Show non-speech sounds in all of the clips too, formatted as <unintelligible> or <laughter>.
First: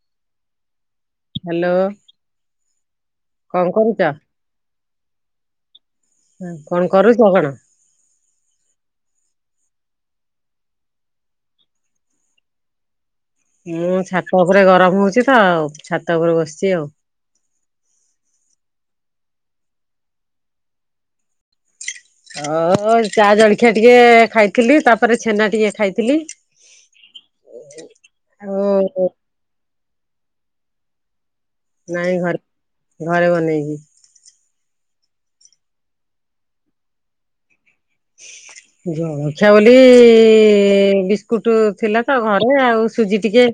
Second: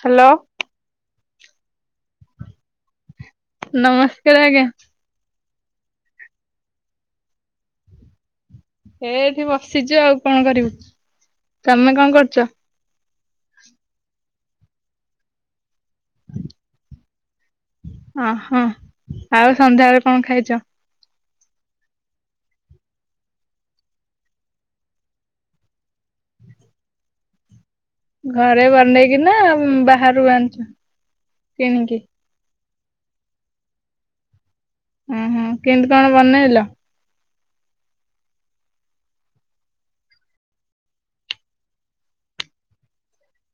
Hello. Hello. ନମସ୍କାର ଆଜ୍ଞା। କଣ କରୁଛ କଣ? ଏ ଏଠି ବସିଛୁ ଆଉ କଣ କରିବୁ। ତମେ କଣ କରୁଛ? ମୁଁ ଛାତ ଉପରେ ଗରମ ହଉଛି ତ ଆଉ। ଛାତ ଉପରେ ବସିଛି ଆଉ। ଓହୋ ଆଉ ସନ୍ଧ୍ୟାବେଳେ କଣ ଖାଇଛ? ହଁ ଚା ଜଳଖିଆ ଟିକେ ଖାଇଥିଲି ତାପରେ ଛେନା ଟିକେ ଖାଇଥିଲି। ଘରେ ଆଉ ବନେଇକି ନା ବାହାରୁ ଆଣିଛ। କିଣିକି? ନାଇଁ ଘରେ। ଘରେ ବନେଇକି। ହଁ ହଁ କେମତି କଣ ବନେଇଲ? ଜଳଖିଆ ବୋଲି ବିସ୍କୁଟ ଥିଲା ତ ଘରେ ଆଉ ସୁଜି ଟିକେ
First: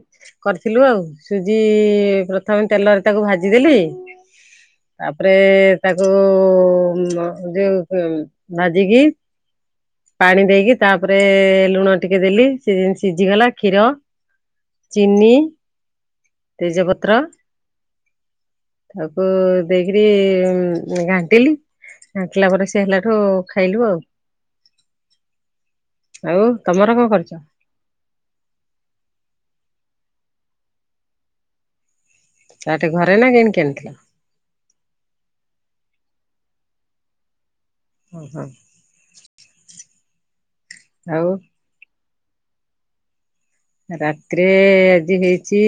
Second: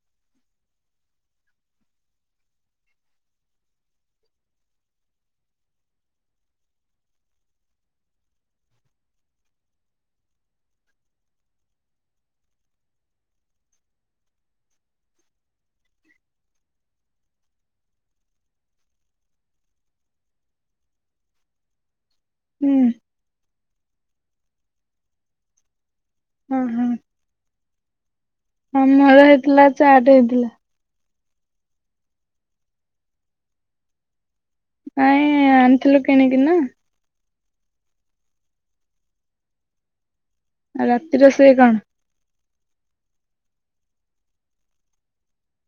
କରିଥିଲୁ ଆଉ ସୁଜି ପ୍ରଥମେ ତେଲରେ ତାକୁ ଭାଜିଦେଲି ତାପରେ ତାକୁ ଯୋଉ ଭାଜିକି ପାଣି ଦେଇକି ତାପରେ ଲୁଣ ଟିକେ ଦେଲି ସେ ଯେମିତି ସିଝିଗଲା କ୍ଷୀର, ଚିନି ତେଜପତ୍ର ତାକୁ ଦେଇକିରି ଘାଣ୍ଟିଲି। ଘାଟିଲା ପରେ ହୁଁ ସିଏ ହେଲାଠୁ ଖାଇଲୁ ଆଉ। ଆଉ ହଁ ତମର କଣ କରିଛ? ହଁ ମର ହେଇଥିଲା ଚାଟ ହେଇଥିଲା। ଚାଟ ଘରେ ନା କିଣିକି ଆଣିଥିଲ? ନାହିଁ ଆଣିଥିଲୁ କିଣିକି ନା। ହୁଁ ହୁଁ । ଆଉ ରାତି ରୋଷେଇ କଣ? ରାତିରେ ଆଜି ହେଇଛି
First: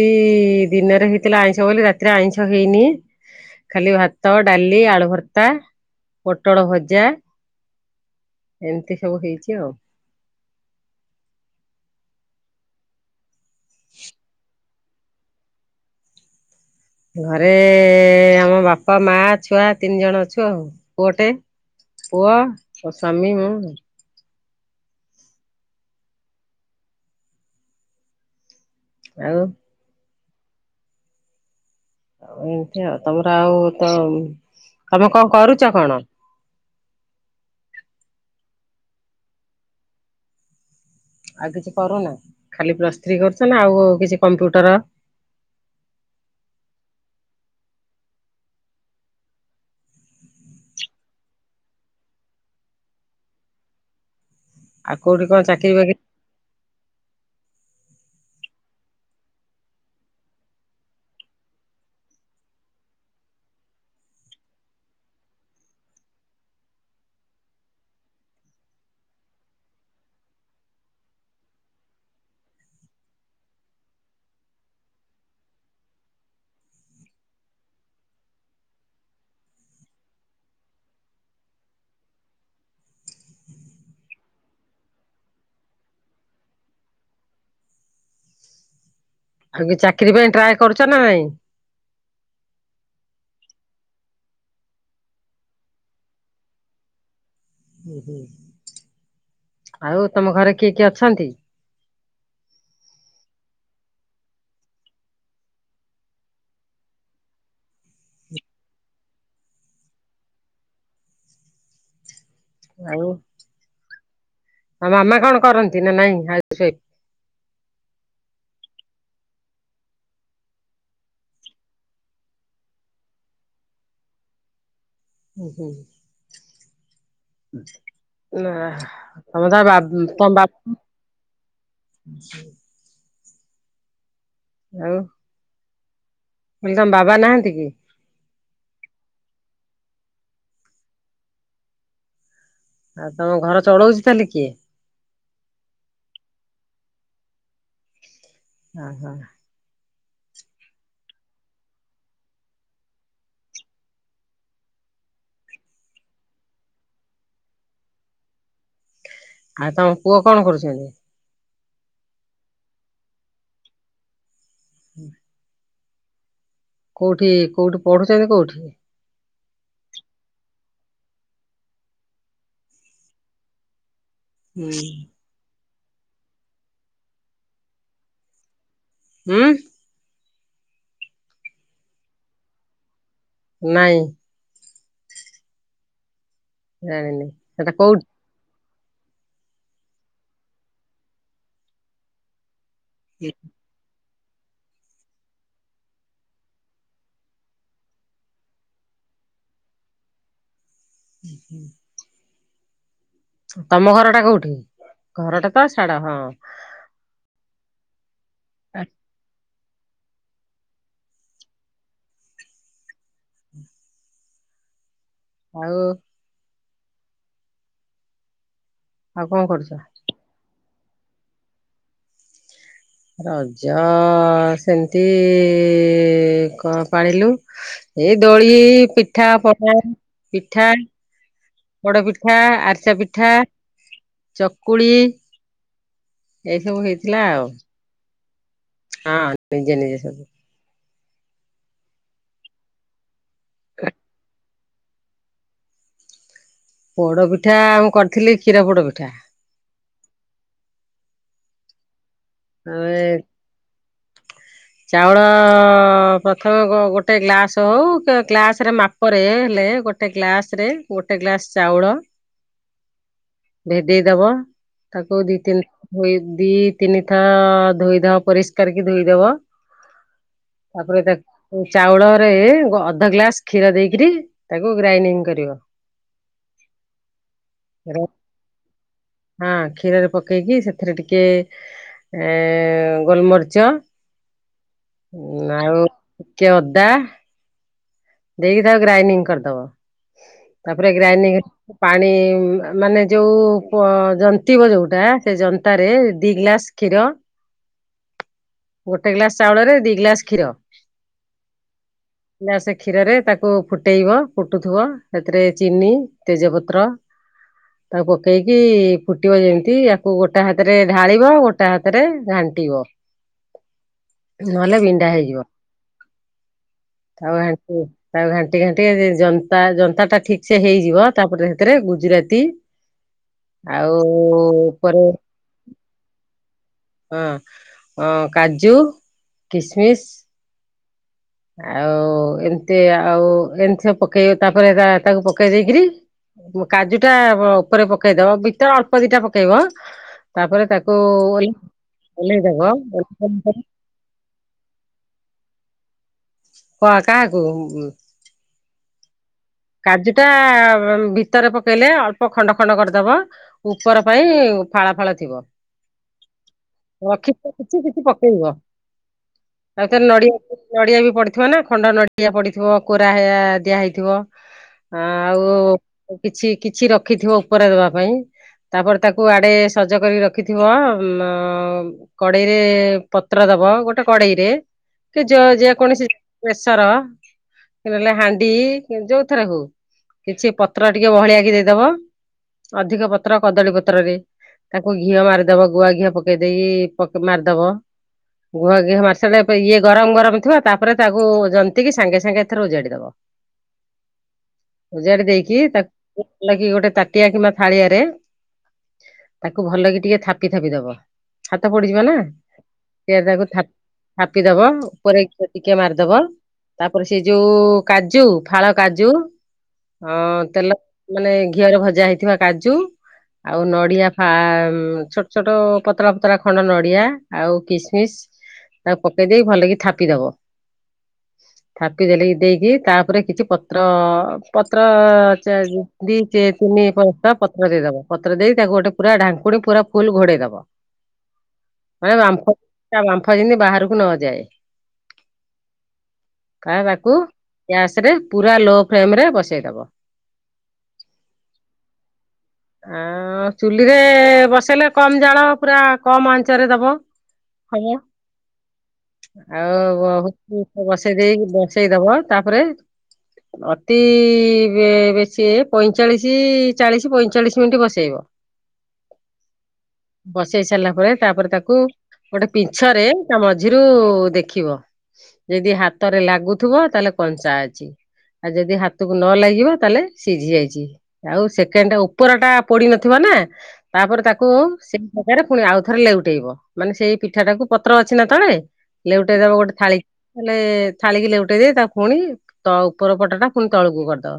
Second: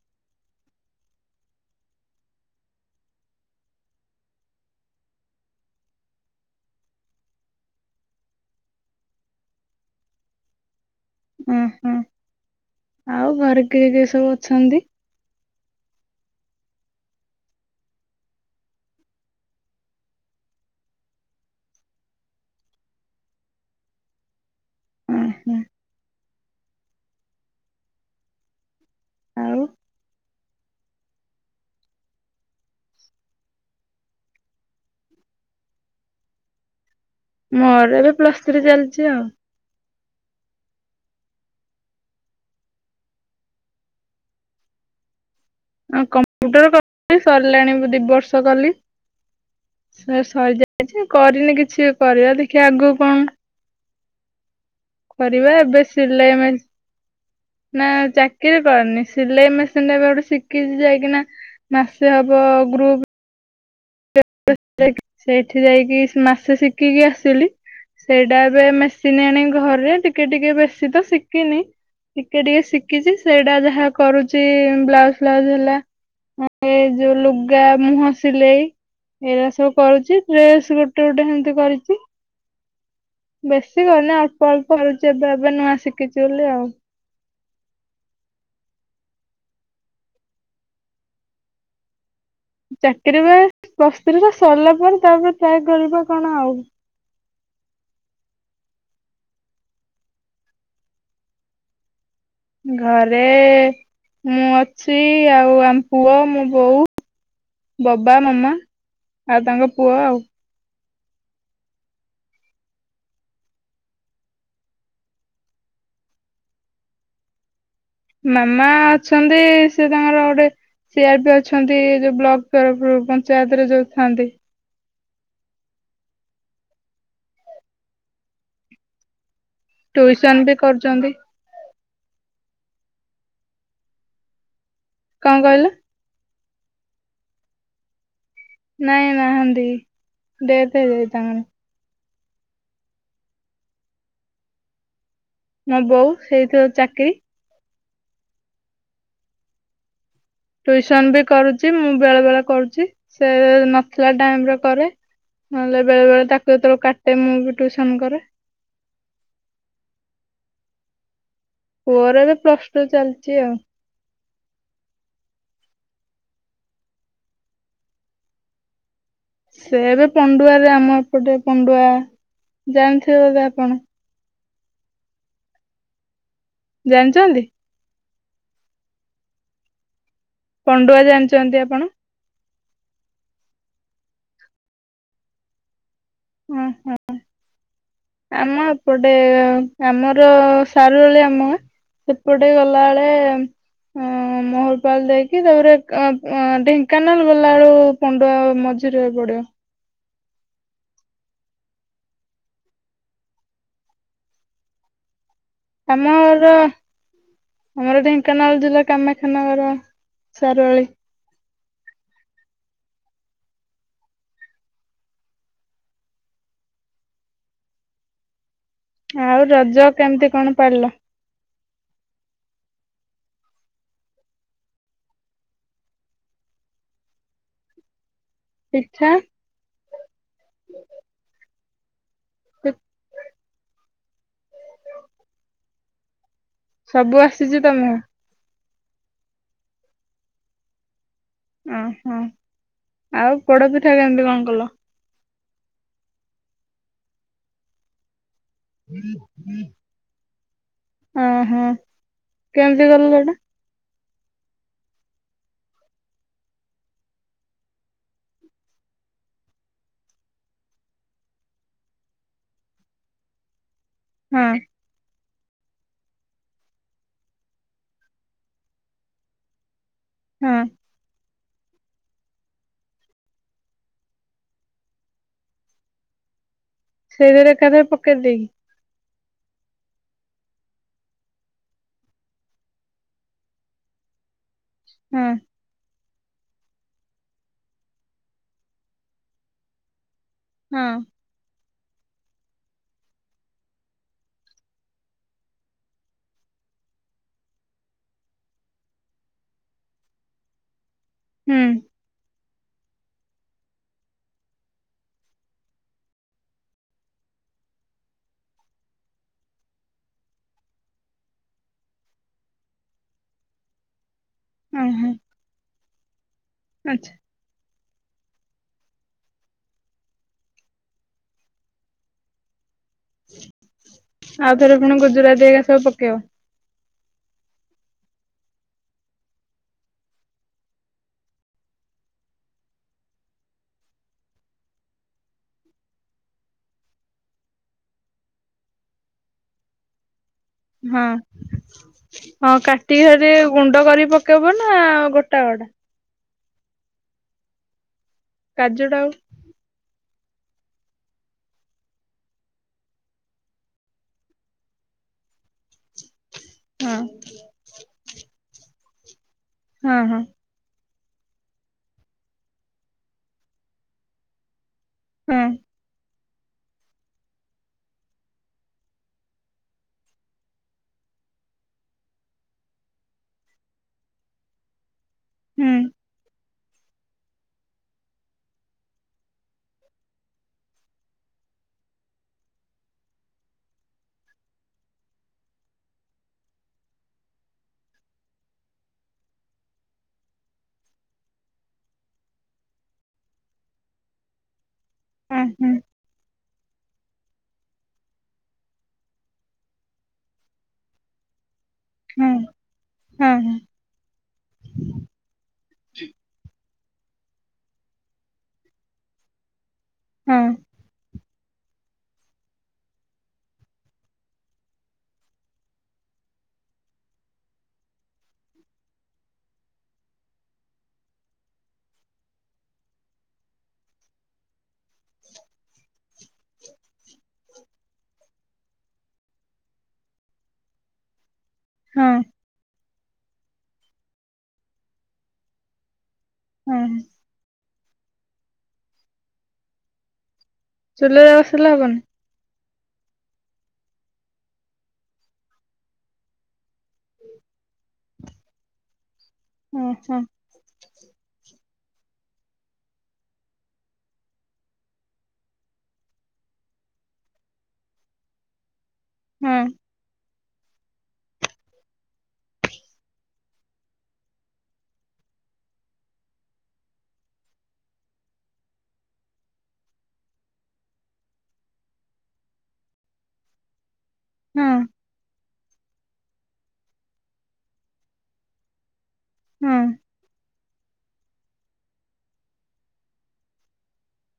ଦିନରେ ହେଇଥିଲା ଆଇଁଷ ବୋଲି ରାତିରେ ଆଇଁଷ ହେଇନି ଖାଲି ଭାତ ଡାଲି ଆଳୁ ଭର୍ତ୍ତା ପୋଟଳ ଭଜା ଏମିତି ସବୁ ହେଇଛି ଆଉ। ଉଁ ହୁଁ ଆଉ ଘରେ କିଏ କିଏ ସବୁ ଅଛନ୍ତି? ଘରେ ଆମ ବାପା, ମା ଛୁଆ ତିନି ଜଣ ଅଛୁ ଆଉ। ପୁଅଟେ ପୁଅ ମୋ ସ୍ଵାମୀ, ମୁଁ। ଉଁ ହୁଁ ଆଉ। ଆଉ ଏମତି ଆଉ ତମର ଆଉ ତ ତମେ କଣ କରୁଛ କଣ? ମୋର ଏବେ ପ୍ଲସ୍ ଥ୍ରୀ ଚାଲିଛି ଆଉ। ଆଉ କିଛି କରୁନା ଖାଲି ପ୍ଲସ୍ ଥ୍ରୀ କରୁଛ ନା ଆଉ କିଛି କମ୍ପ୍ୟୁଟର ଆ କମ୍ପ୍ୟୁଟର କ ସରିଲାଣି ଦି ବର୍ଷ କଲି ସେ ସରିଯାଇଛି। କରିନି କିଛି କରିବା ଦେଖିବା ଆଗକୁ କଣ? ଆଉ କୋଉଠି କଣ କରିବା ଚାକିରି ଏବେ ବାକିରି ସିଲେଇ ମେସିନ୍ ନା ଚାକିରି କରିନି ସିଲେଇ ମେସିନା ଏ ଗୋଟେ ଶିଖିଛି ଯାଇକିନା ମାସେ ହବ ।ଗ୍ରୁପ ସେଇଠି ଯାଇକି ମାସେ ଶିଖିକି ଆସିଲି। ସେଇଟା ଏବେ ମେସିନ୍ ଆଣି ଘରେ ଟିକେ ଟିକେ ବେଶୀ ତ ଶିଖିନି ଟିକେ ଟିକେ ଶିଖିଛି ସେଇଟା ଯାହା କରୁଛି। ବ୍ଲାଉଜ ଫ୍ଲାଉଜ ହେଲା ଯୋଉ ଲୁଗା ମୁହଁ ସିଲେଇ ଏଇଟା ସବୁ କରୁଛି ଡ୍ରେସ ଗୋଟେ ଗୋଟେ ସେମିତି କରିଛି। ବେଶୀ କରିନି ଅଳ୍ପ ଅଳ୍ପ ହେଲଛି <unintelligible> ଏବେ ଏବେ ନୂଆ ଶିଖିଛି ବୋଲି ଆଉ। ଆଉ କି ଚାକିରି ପାଇଁ ଟ୍ରାଏ କରୁଛ ନା ନାଇଁ? ଚାକିର ବା ବସ୍ତତିଟ ସରିଲା ପରେ ତାପରେ ଟ୍ରାଏ କରିବା କଣ ଆଉ। ଓ ହୁ ଆଉ ତମ ଘରେ କିଏ କିଏ ଅଛନ୍ତି? ଘରେ ମୁଁ ଅଛି ଆଉ ଆମ ପୁଅ ମୋ ବୋଉ, ବାବା ମାମା, ଆଉ ତାଙ୍କ ପୁଅ ଆଉ। ଆଉ ଆଉ ମାମା କଣ କରନ୍ତି ନା ନାଇଁ? ମାମା ଅଛନ୍ତି ସେ ତାଙ୍କର ଗୋଟେ ସିଆର ପି ଅଛନ୍ତି ଯୋଉ ବ୍ଲକ ତରଫରୁ ପଞ୍ଚାୟତରେ ଯୋଉ ଥାନ୍ତି। ହ ହୁଁ ନା <inaudible> ତମ ଟୁସନ ବା ବି କରୁଛନ୍ତି। <inaudible> କଣ କହିଲ? କ ତମ ବାବା ନାହାନ୍ତି କି? ନାଇଁ ନାହାନ୍ତି ଡେଥ ହେଇ ଯାଇ ତାଙ୍କର। ଆଉ ତମ ଘର ଚଳଉଛି ତାହଲେ କିଏ? ମୋ ବୋଉ ସେଇଥିବ ଚାକିରି ହ ହଁ <inaudible> ଟ୍ୟୁଉସନ ବି କରୁଛି ମୁଁ ବେଳେ ବେଳେ କରୁଛି ସେ ନଥିଲା ଟାଇମ ରେ କରେ। ନହେଲେ ବେଳେ ବେଳେ ତାକୁ ଯେତେବେଳେ କାଟେ ମୁଁ ବି ଟ୍ୟୁଉସନ କରେ। ଆଉ ତମ ପୁଅ କଣ କରୁଛନ୍ତି? ପୁଅର ଏବେ ପ୍ଲଶଟୁ ଚାଲିଛି ଆଉ। ହୁଁ <inaudible> କୋଉଠି କୋଉଠି ପଢୁଛନ୍ତି କୋଉଠି? ସେ ଏବେ ପଣ୍ଡୁଆରେ ଆମ ଏପଟେ ପଣ୍ଡୁଆ ଜାଣିଥିବ ବୋଧେ ଆପଣ? ହୁଁ <inaudible> ଜାଣିଛନ୍ତି? ହଁ <inaudible> ପଣ୍ଡୁଆ ଜାଣିଛନ୍ତି ଆପଣ? ନାହିଁ। ହଁ ଜାଣିନୀ ସେଟା କୋଉଠି? ସେପଟେ ଆମର ସାରୁ ହେଳି ଆମ ସେପଟେ ଗଲା ଳଳେ ହଁ ମୋହରପାଲ୍ ଦେଇକି ତାପରେ ଢେଙ୍କାନାଳ ଗଲା ବେଳୁ ପଣ୍ଡୁଆ ମଝିରେ ପଡିବ । <inaudible> ତମ ଘରଟା କୋଉଠି ଘରଟା? ତ ଛାଢ ହଁ। ମୋର ଦେମ କାନାଳ ଜିଲ୍ଲଲା ଆଉ କାମାଖାନାାଗର । ସାରୁଆଳି ଆଉ। କଣ ଆଉ କରୁଛ? ରଜ କେମ୍ତି କଣ ପାଳିଲ? ରଜ ସେମତି କଣ ପାଳିଲୁ ଏ ଦଳୀ ହେଇ ଏଇ ପିଠା ପଣା ପିଠା ପୋଡ ପି ପିଠା ଆରିସା ପିଠା ଚକୁଳି ଏଇ ହେଇଥିଲା ସବୁ ଆଉ ଆସିଚି ତମକୁ? ହଁ ନିଜେ ନିଜେ ସବୁ। ଓ ହୋ। ଆଉ ପୋଡ ପିଠା କେମିତି କଣ କଲ? ପୋଡ ପିଠା ମୁଁ କରିଥିଲି। କ୍ଷୀର ପୋଡ ପିଠା <inaudible> ଅ ହଁ। କେମିତି କଲୁ ଆମେ ଗଇଲ? ଚାଉଳ ପ୍ରଥମେ ଗୋଟେ ଗ୍ଲାସ ହଉ ଗ୍ଲାସ ରେ ମାପରେ ହେଲେ ଗୋଟେ ଗ୍ଲାସ ରେ ଗୋଟେ ଗ୍ଲାସ ଚାଉଳ ଭେଦେଇ ଦବ ହଁ ତାକୁ ଦିଇ ତିନି ଦିଇ ତିନି ଥା ଧୋଇଦବ ପରିଷ୍କାର କି ଧୋଇଦବ ହଁ ତାପରେ ତାକୁ ଚାଉଳରେ ଅଧ ଗ୍ଲାସ କ୍ଷୀର ଦେଇକରି ତାକୁ ଗ୍ରାଇଣ୍ଡିଙ୍ଗ କରିବ। ସେଇଥିରେ ଏକାଥ ରେ ପକେଇ ଦେଇ ହଁ କ୍ଷୀରରେ ପକେଇକି ସେଥିରେ ଟିକେ ଏ ଗୋଲମରିଚ। ହଁ ହୁଁ ଆଉ? ଟିକେ ଅଦା ଦେଇକି ତା ଗ୍ରାଇଡିଙ୍ଗ କରି ଦବ। ତାପରେ ହଁ ଗ୍ରାଇଣ୍ଡିଙ୍ଗ୍ ପାଣି ମାନେ ଯୋଉ ଜନ୍ତିବ ଯୋଉଟା ସେ ଜନ୍ତାରେ ଦି ଗ୍ଲାସ କ୍ଷୀର ଗୋଟେ ଗ୍ଲାସ ଚାଉଳରେ ଦି ଗ୍ଲାସ କ୍ଷୀର। ହୁଁ। <inaudible> କ୍ଷୀରରେ ତାକୁ ଫୁଟେଇବ ଫୁଟୁଥିବ, ସେଥିରେ ଚିନି ତେଜପତ୍ର ତାକୁ ପକେଇକି ଫୁଟିବ ଯେମିତି ତାକୁ ଗୋଟା ହାତରେ ଢାଳିବ ଗୋଟା ହାତରେ ଘାଣ୍ଟିବ। ନହଲେ ଓହୋ ବିଣ୍ଡା ହେଇଯିବ। ଆଚ୍ଛା ଆଉ ଘା ତାକୁ ଘାଣ୍ଟି ଘାଣ୍ଟି ଜନ୍ତା ଜନ୍ତା ଟା ଠିକ୍ ସେ ହେଇଯିବ, ତାପରେ ସେଥିରେ ଗୁଜୁରାତି ଆଉ ଆଉଥରେ ପୁଣି ଉପରେ ଗୁଜୁରାତି ହେଇକା ସବୁ ପକେଇବ। ହଁ, କାଜୁ, କିସମିସ ଆଉ ଏମିତି ଆଉ ଏମିତି ପକେଇବ ତାପରେ ତାକୁ ପକେଇ ଦେଇକରି କାଜୁ ଟା ଉପରେ ପକେଇଦବ ଭିତ ଅଳ୍ପ ଦିଟା ପକେଇବ। ତାପରେ ତାକୁ ହଁ ଓହ୍ଲେଇ ଓହ୍ଲେଇଦବ ହଁ କାଟିକି ଗୁଣ୍ଡ କରି ପକେଇବ ନା ଗୋଟା ଗୋଟା ହଁ କାହାକୁ? କାଜୁ ଟାକୁ କାଜୁ ଟା ଭିତରେ ପକେଇଲେ ଅଳ୍ପ ଖଣ୍ଡ ଖଣ୍ଡ କରିଦବ, ଉପର ପାଇଁ ଫାଳା ଫାଳ ଥିବ। ହଁ ରଖିଥିବ କିଛି କିଛି ପକେଇବ। ତା ହଁ ଦେହରେ ହଁ ନଡ଼ିଆ ନଡ଼ିଆ ବି ପଡିଥିବ ନା ଖଣ୍ଡ ନଡ଼ିଆ ପଡିଥିବ, କୋରା ଦିଆ ହେଇଥିବ। ହଁ ଆଉ କିଛି କିଛି ରଖିଥିବ ଉପରେ ଦବା ପାଇଁ ତାପରେ ତାକୁ ଆଡେ ସଜ କରିକି ରଖିଥିବ ଉ କଡେଇରେ ପତ୍ର ଦବ ଗୋଟେ କଡେଇରେ। ସେ ହୁଁ ଯେକୌଣସି ପ୍ରେସର, କି ନହେଲେ ହାଣ୍ଡି। ଯୋଉଥରେ ହଉ କିଛି ପତ୍ର ଟିକେ ବହଳିଆ କି ଦେଇଦବ ଅଧିକ ପତ୍ର କଦଳୀ ପତ୍ରରେ ତାକୁ ଘିଅ ମାରିଦବ ଗୁଆ ଘିଅ ପକେଇ ଦେଇକି ମାରିଦବ ଗୁଆ ଘିଅ ମାରି ସାରିଲେ ଇଏ ଗରମ ଗରମ ଥିବ ତାପରେ ତାକୁ ଜନ୍ତିକି ସାଙ୍ଗେ ସାଙ୍ଗେ ଏଥର ଉଜାଡି ଦବ। ଉଜାଡ଼ି ହଁ ଦେଇକି ହୁଁ ତାକୁ <inaudible> ତାଟିଆ କିମ୍ବା ଥାଳିଆରେ, ତାକୁ ଭଲ କି ଟିକେ ଥାପି ଥାପି ଦବ। ହାତ ପୋଡିଯିବ ନା, ହଁ ସେ ତାକୁ ହଁ। ଥାପିଦବ ଉପରେ ଘିଅ ଟିକେ ମାରିଦବ। ତାପରେ ସେ ଯୋଉ କାଜୁ ଫାଳ କାଜୁ ହଁ ତେଲ ମାନେ ଘିଅରେ ଭଜା ହେଇଥିବା କାଜୁ, ଆଉ ନଡିଆ ଫା ଛୋଟ ଛୋଟ ପତଳା ପତଳା ଖଣ୍ଡ ନଡ଼ିଆ, ଆଉ କିସମିସ, ତାକୁ ପକେଇ ଦେଇକି ଭଲକି ଥାପିଦବ। ଥାପି ଦେଲି ଦେଇକି ତା ଉପରେ କିଛି ପତ୍ର ପତ୍ର ଦି ତିନି ପତ୍ର ଦେଇଦବ ପତ୍ର ଦେଇ ତାକୁ ଗୋଟେ ପୁରା ଢାଙ୍କୁଣୀ ପୁରା ଫୁଲ ଘୋଡେଇ ଦବ। ହଁ ମାନେ ବାମ୍ଫ ତା ବାମ୍ଫ ଯେମତି ବାହାରକୁ ନଯାଏ । ହଁ ଖାଇବାକୁ ଗ୍ୟାସରେ ପୁରା ଲୋ ଫ୍ଲେମ୍ ରେ ବସେଇଦବ। ଚୁଲାରେ ବସିଲେ ହବନି? ଆ ଚୁଲିରେ ବସେଇଲେ କମ ଜାଳ ପୁରା କମ ଆଞ୍ଚରେ ଦବ ହବ ଆଉ ହଁ ହଁ ବହୁତ ବସେଇ ଦେଇି ବ ସେଇବ ତାପରେ ଅତି ବେଶୀ ପଇଁଚାଳିଶ ଚାଳିଶ ପଇଁଚାଳିଶ ମିନିଟ ବସେଇବ ହୁଁ ବସେଇ ସାରିଲା ପରେ ତାପରେ ତାକୁ ଗୋଟେ ପିଛରେ ତା ମଝିରୁ ଦେଖିବ ଯଦି ହାତରେ ଲାଗୁଥିବ ତାହେଲେ କଞ୍ଚା ଅଛି ଆଉ ଯଦି ହାତକୁ ନ ଲାଗିବ ତାହେଲେ ସିଝି ଯାଇଛି ଆଉ ସେକେଣ୍ଡ ଟା ଉପର ଟା ପୋଡି ନଥିବା ନା ତାପରେ ତାକୁ ହଁ ସେଇ ପ୍ରକାରେ ପୁଣି ଆଉ ଥରେ ଲେଉଟେଇବ ମାନେ ସେଇ ପିଠା ଟାକୁ ପତ୍ର ଅଛି ନା ତଳେ ହେଲେ ଗୋଟେ ଦବ ଗୋଟେ ହଁ ଥାଳି ହେଲେ ଥାଳୀ କି ଲେଉଟାଇ ଦେଇ ପୁଣି ତ ଉପର ପଟ ଟା ପୁଣି ତଳକୁ କରିଦବ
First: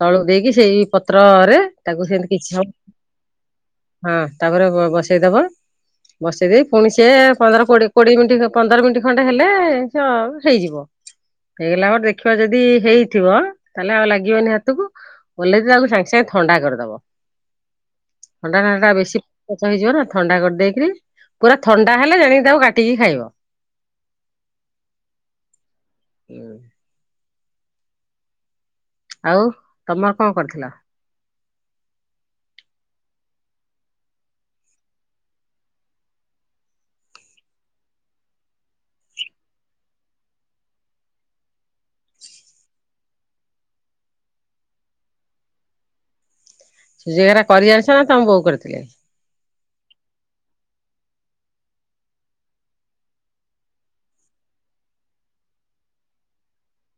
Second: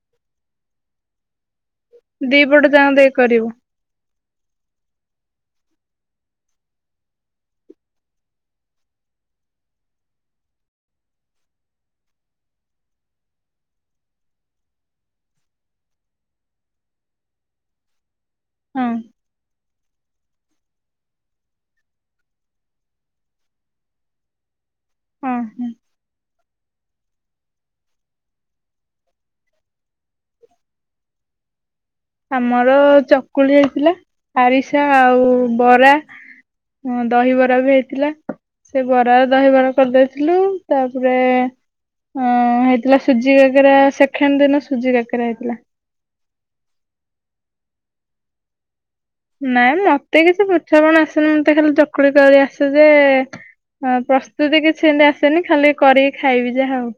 ତଳକୁ ଦେଇକି ସେଇ ପତ୍ର ତାକୁ ସେମତି କି ହଁ ଦିପଟ ଯାକ ଦେଇ କରିବୁ ତାପରେ ବସେଇଦବ ବସେଇଦ ପୁଣି ସିଏ ପନ୍ଦରୋ କୋଡିଏ ମିନିଟ ପନ୍ଦର ମିନିଟ୍ ଖଣ୍ଡେ ହେଲେ ସ ହେଇଯିବ। ହେଇଗଲା ପରେ ଦେଖିବା ଯଦି ହେଇଥିବ ତାହେଲେ ଆଉ ଲାଗିବନି ହାତକୁ ଓଲେହିକିତାକୁ ସାଙ୍ଗେ ସାଙ୍ଗେ ଥଣ୍ଡା କରିଦବ। ଥଣ୍ଡା ହଁ ଥଣ୍ଡା ବେଶୀ ପଚ ହେଇଯିବ ନା ଥଣ୍ଡା କରିଦେଇକରି ପୁରା ଥଣ୍ଡା ହେଲେ ଜାଣିକି ତାକୁ କାଟିକି ଖାଇବ। ହୁଁ ହୁଁ। ହୁଁ। ଆଉ ତମର କଣ କରିଥିଲ? ଆମର ଚକୁଳି ହେଇଥିଲା ଆରିସା ଆଉ ବରା ଦହିବରା ବି ହେଇଥିଲା ସେ ବରାରେ ଦହିବରା କରିଦେଇଥିଲୁ ତାପରେ ହେଇଥିଲା ସୁଜି କାକେରା ସେକେଣ୍ଡ ଦିନ ସୁଜି କାକେରା ହେଇଥିଲା। ସୁଝି କାକରା କରିଆସେ ନା ତମେ ବୋଉ କରିଥିଲେ। ନାଇଁ ମତେ କିଛି ପିଠାପଣ ଆସେନି ମତେ ଖାଲି ଚକୁଳି କରି ଆସେ ଯେ ପ୍ରସ୍ତୁତି କିଛି ଏମତି ଆସେନି ଖାଲି କରିକି ଖାଇବି ଯାହା ହଉ।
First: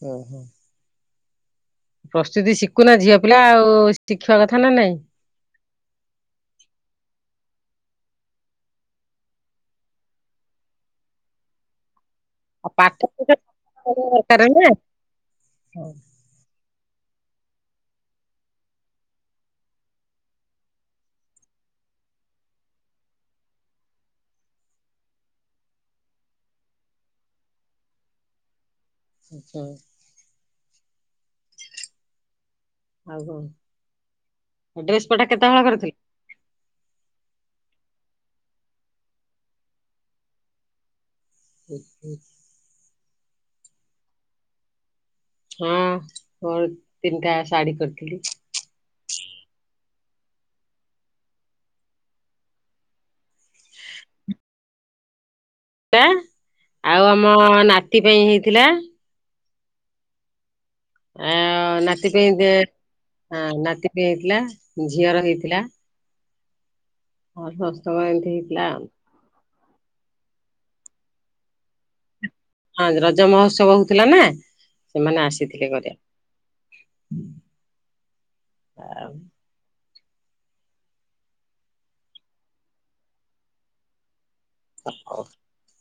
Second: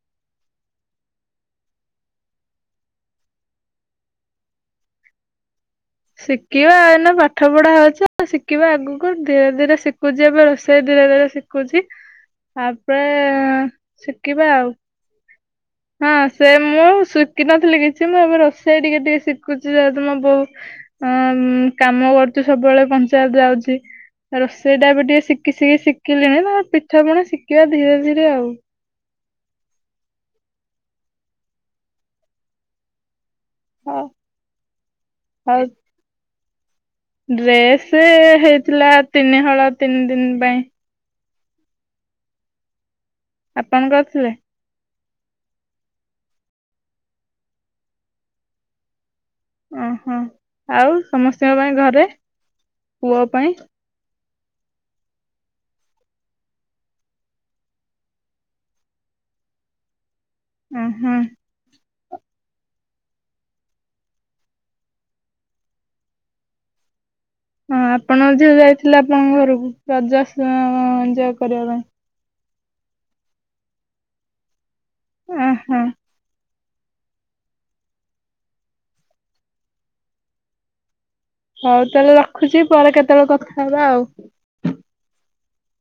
ହୁଁ ହୁଁ। ପ୍ରସ୍ତୁତି ଶିଖୁନା ଝିଅ ପିଲା ଆଉ ଶିଖିବା କଥା ନା ନାଇଁ। ଶିଖିବା ଏଇନା ପାଠ ପଢା ହଉଛି ଶିଖିବା ଆଗକୁ ଧୀରେ ଧୀରେ ଶିଖୁଛି ଏବେ ରୋଷେଇ ଧୀରେ ଧୀରେ ଶିଖୁଛି। ଆଉ ପାଠ ତାପରେ ଶିଖିବା ଦରକାର ନା ଆଉ। ହଁ ସେ ମୁଁ ଶିଖିିନଥିଲି କିଛି ମୁଁ ଏବେ ରୋଷେଇ ଟିକେ ଟିକେ ଶିଖୁଛି ଯହେତୁ ମୋ ବୋଉ ବହୁତ କାମ କରୁଛି ସବୁବେଳେ ପଞ୍ଚାୟତ ଯାଉଛି ରୋଷେଇ ଟା ଏବେ ଟିକେ ଶିଖି ଶିଖି ଶିଖିଲିଣି ତା ପିଠା ପଣା ଶିଖିବା ଧୀରେ ଧୀରେ ଆଉ। ଆଛା। ଆଉ କଣ? ହଁ ଡ୍ରେସ ପଟା କେତେ ଆଉ ହଳ କରିଥିଲ। ଡ୍ରେସ ହେଇଥିଲା ତିନିହଳ ତିନି ଦିନ ପାଇଁ। <unintelligible> ଆପଣ କରିଥିଲେ। ହଁ ମୋର ତିନିଟା ଶାଢୀ କରିଥିଲି। ଓହୋ ଆଉ ସମସ୍ତଙ୍କ ପାଇଁ ଘରେ ପୁଅ ପାଇଁ? ଆଉ ଆମ ନାତି ପାଇଁ ହେଇଥିଲା। ହଁ ହୁଁ। ଥିପାଇ ନାତି ପାଇଁ ହେଇଥିଲା ଝିଅର ହେଇଥିଲା। ଆଉ ହଁ ସମସ୍ତଙ୍କର ଆପଣଙ୍କ ଏମିତି ଝିଅ ହେଇଥିଲା ଆଉ। ଯାଇଥିଲା ଆପଣଙ୍କ ଘରକୁ। ରଜ ଏଞ୍ଜୟ୍ କରିବା ପାଇଁ। ହଁ ରଜ ମହୋତ୍ସବ ହଉଥିଲା ନା। ସେମାନେ ଆସିଥିଲେ ଓହୋ କରିବା। ଆଉ ହଉ ତାହେଲେ ରଖୁଛି ପରେ କେତେବେଳେ କଥା ହେବା ଆଉ। <unintelligible>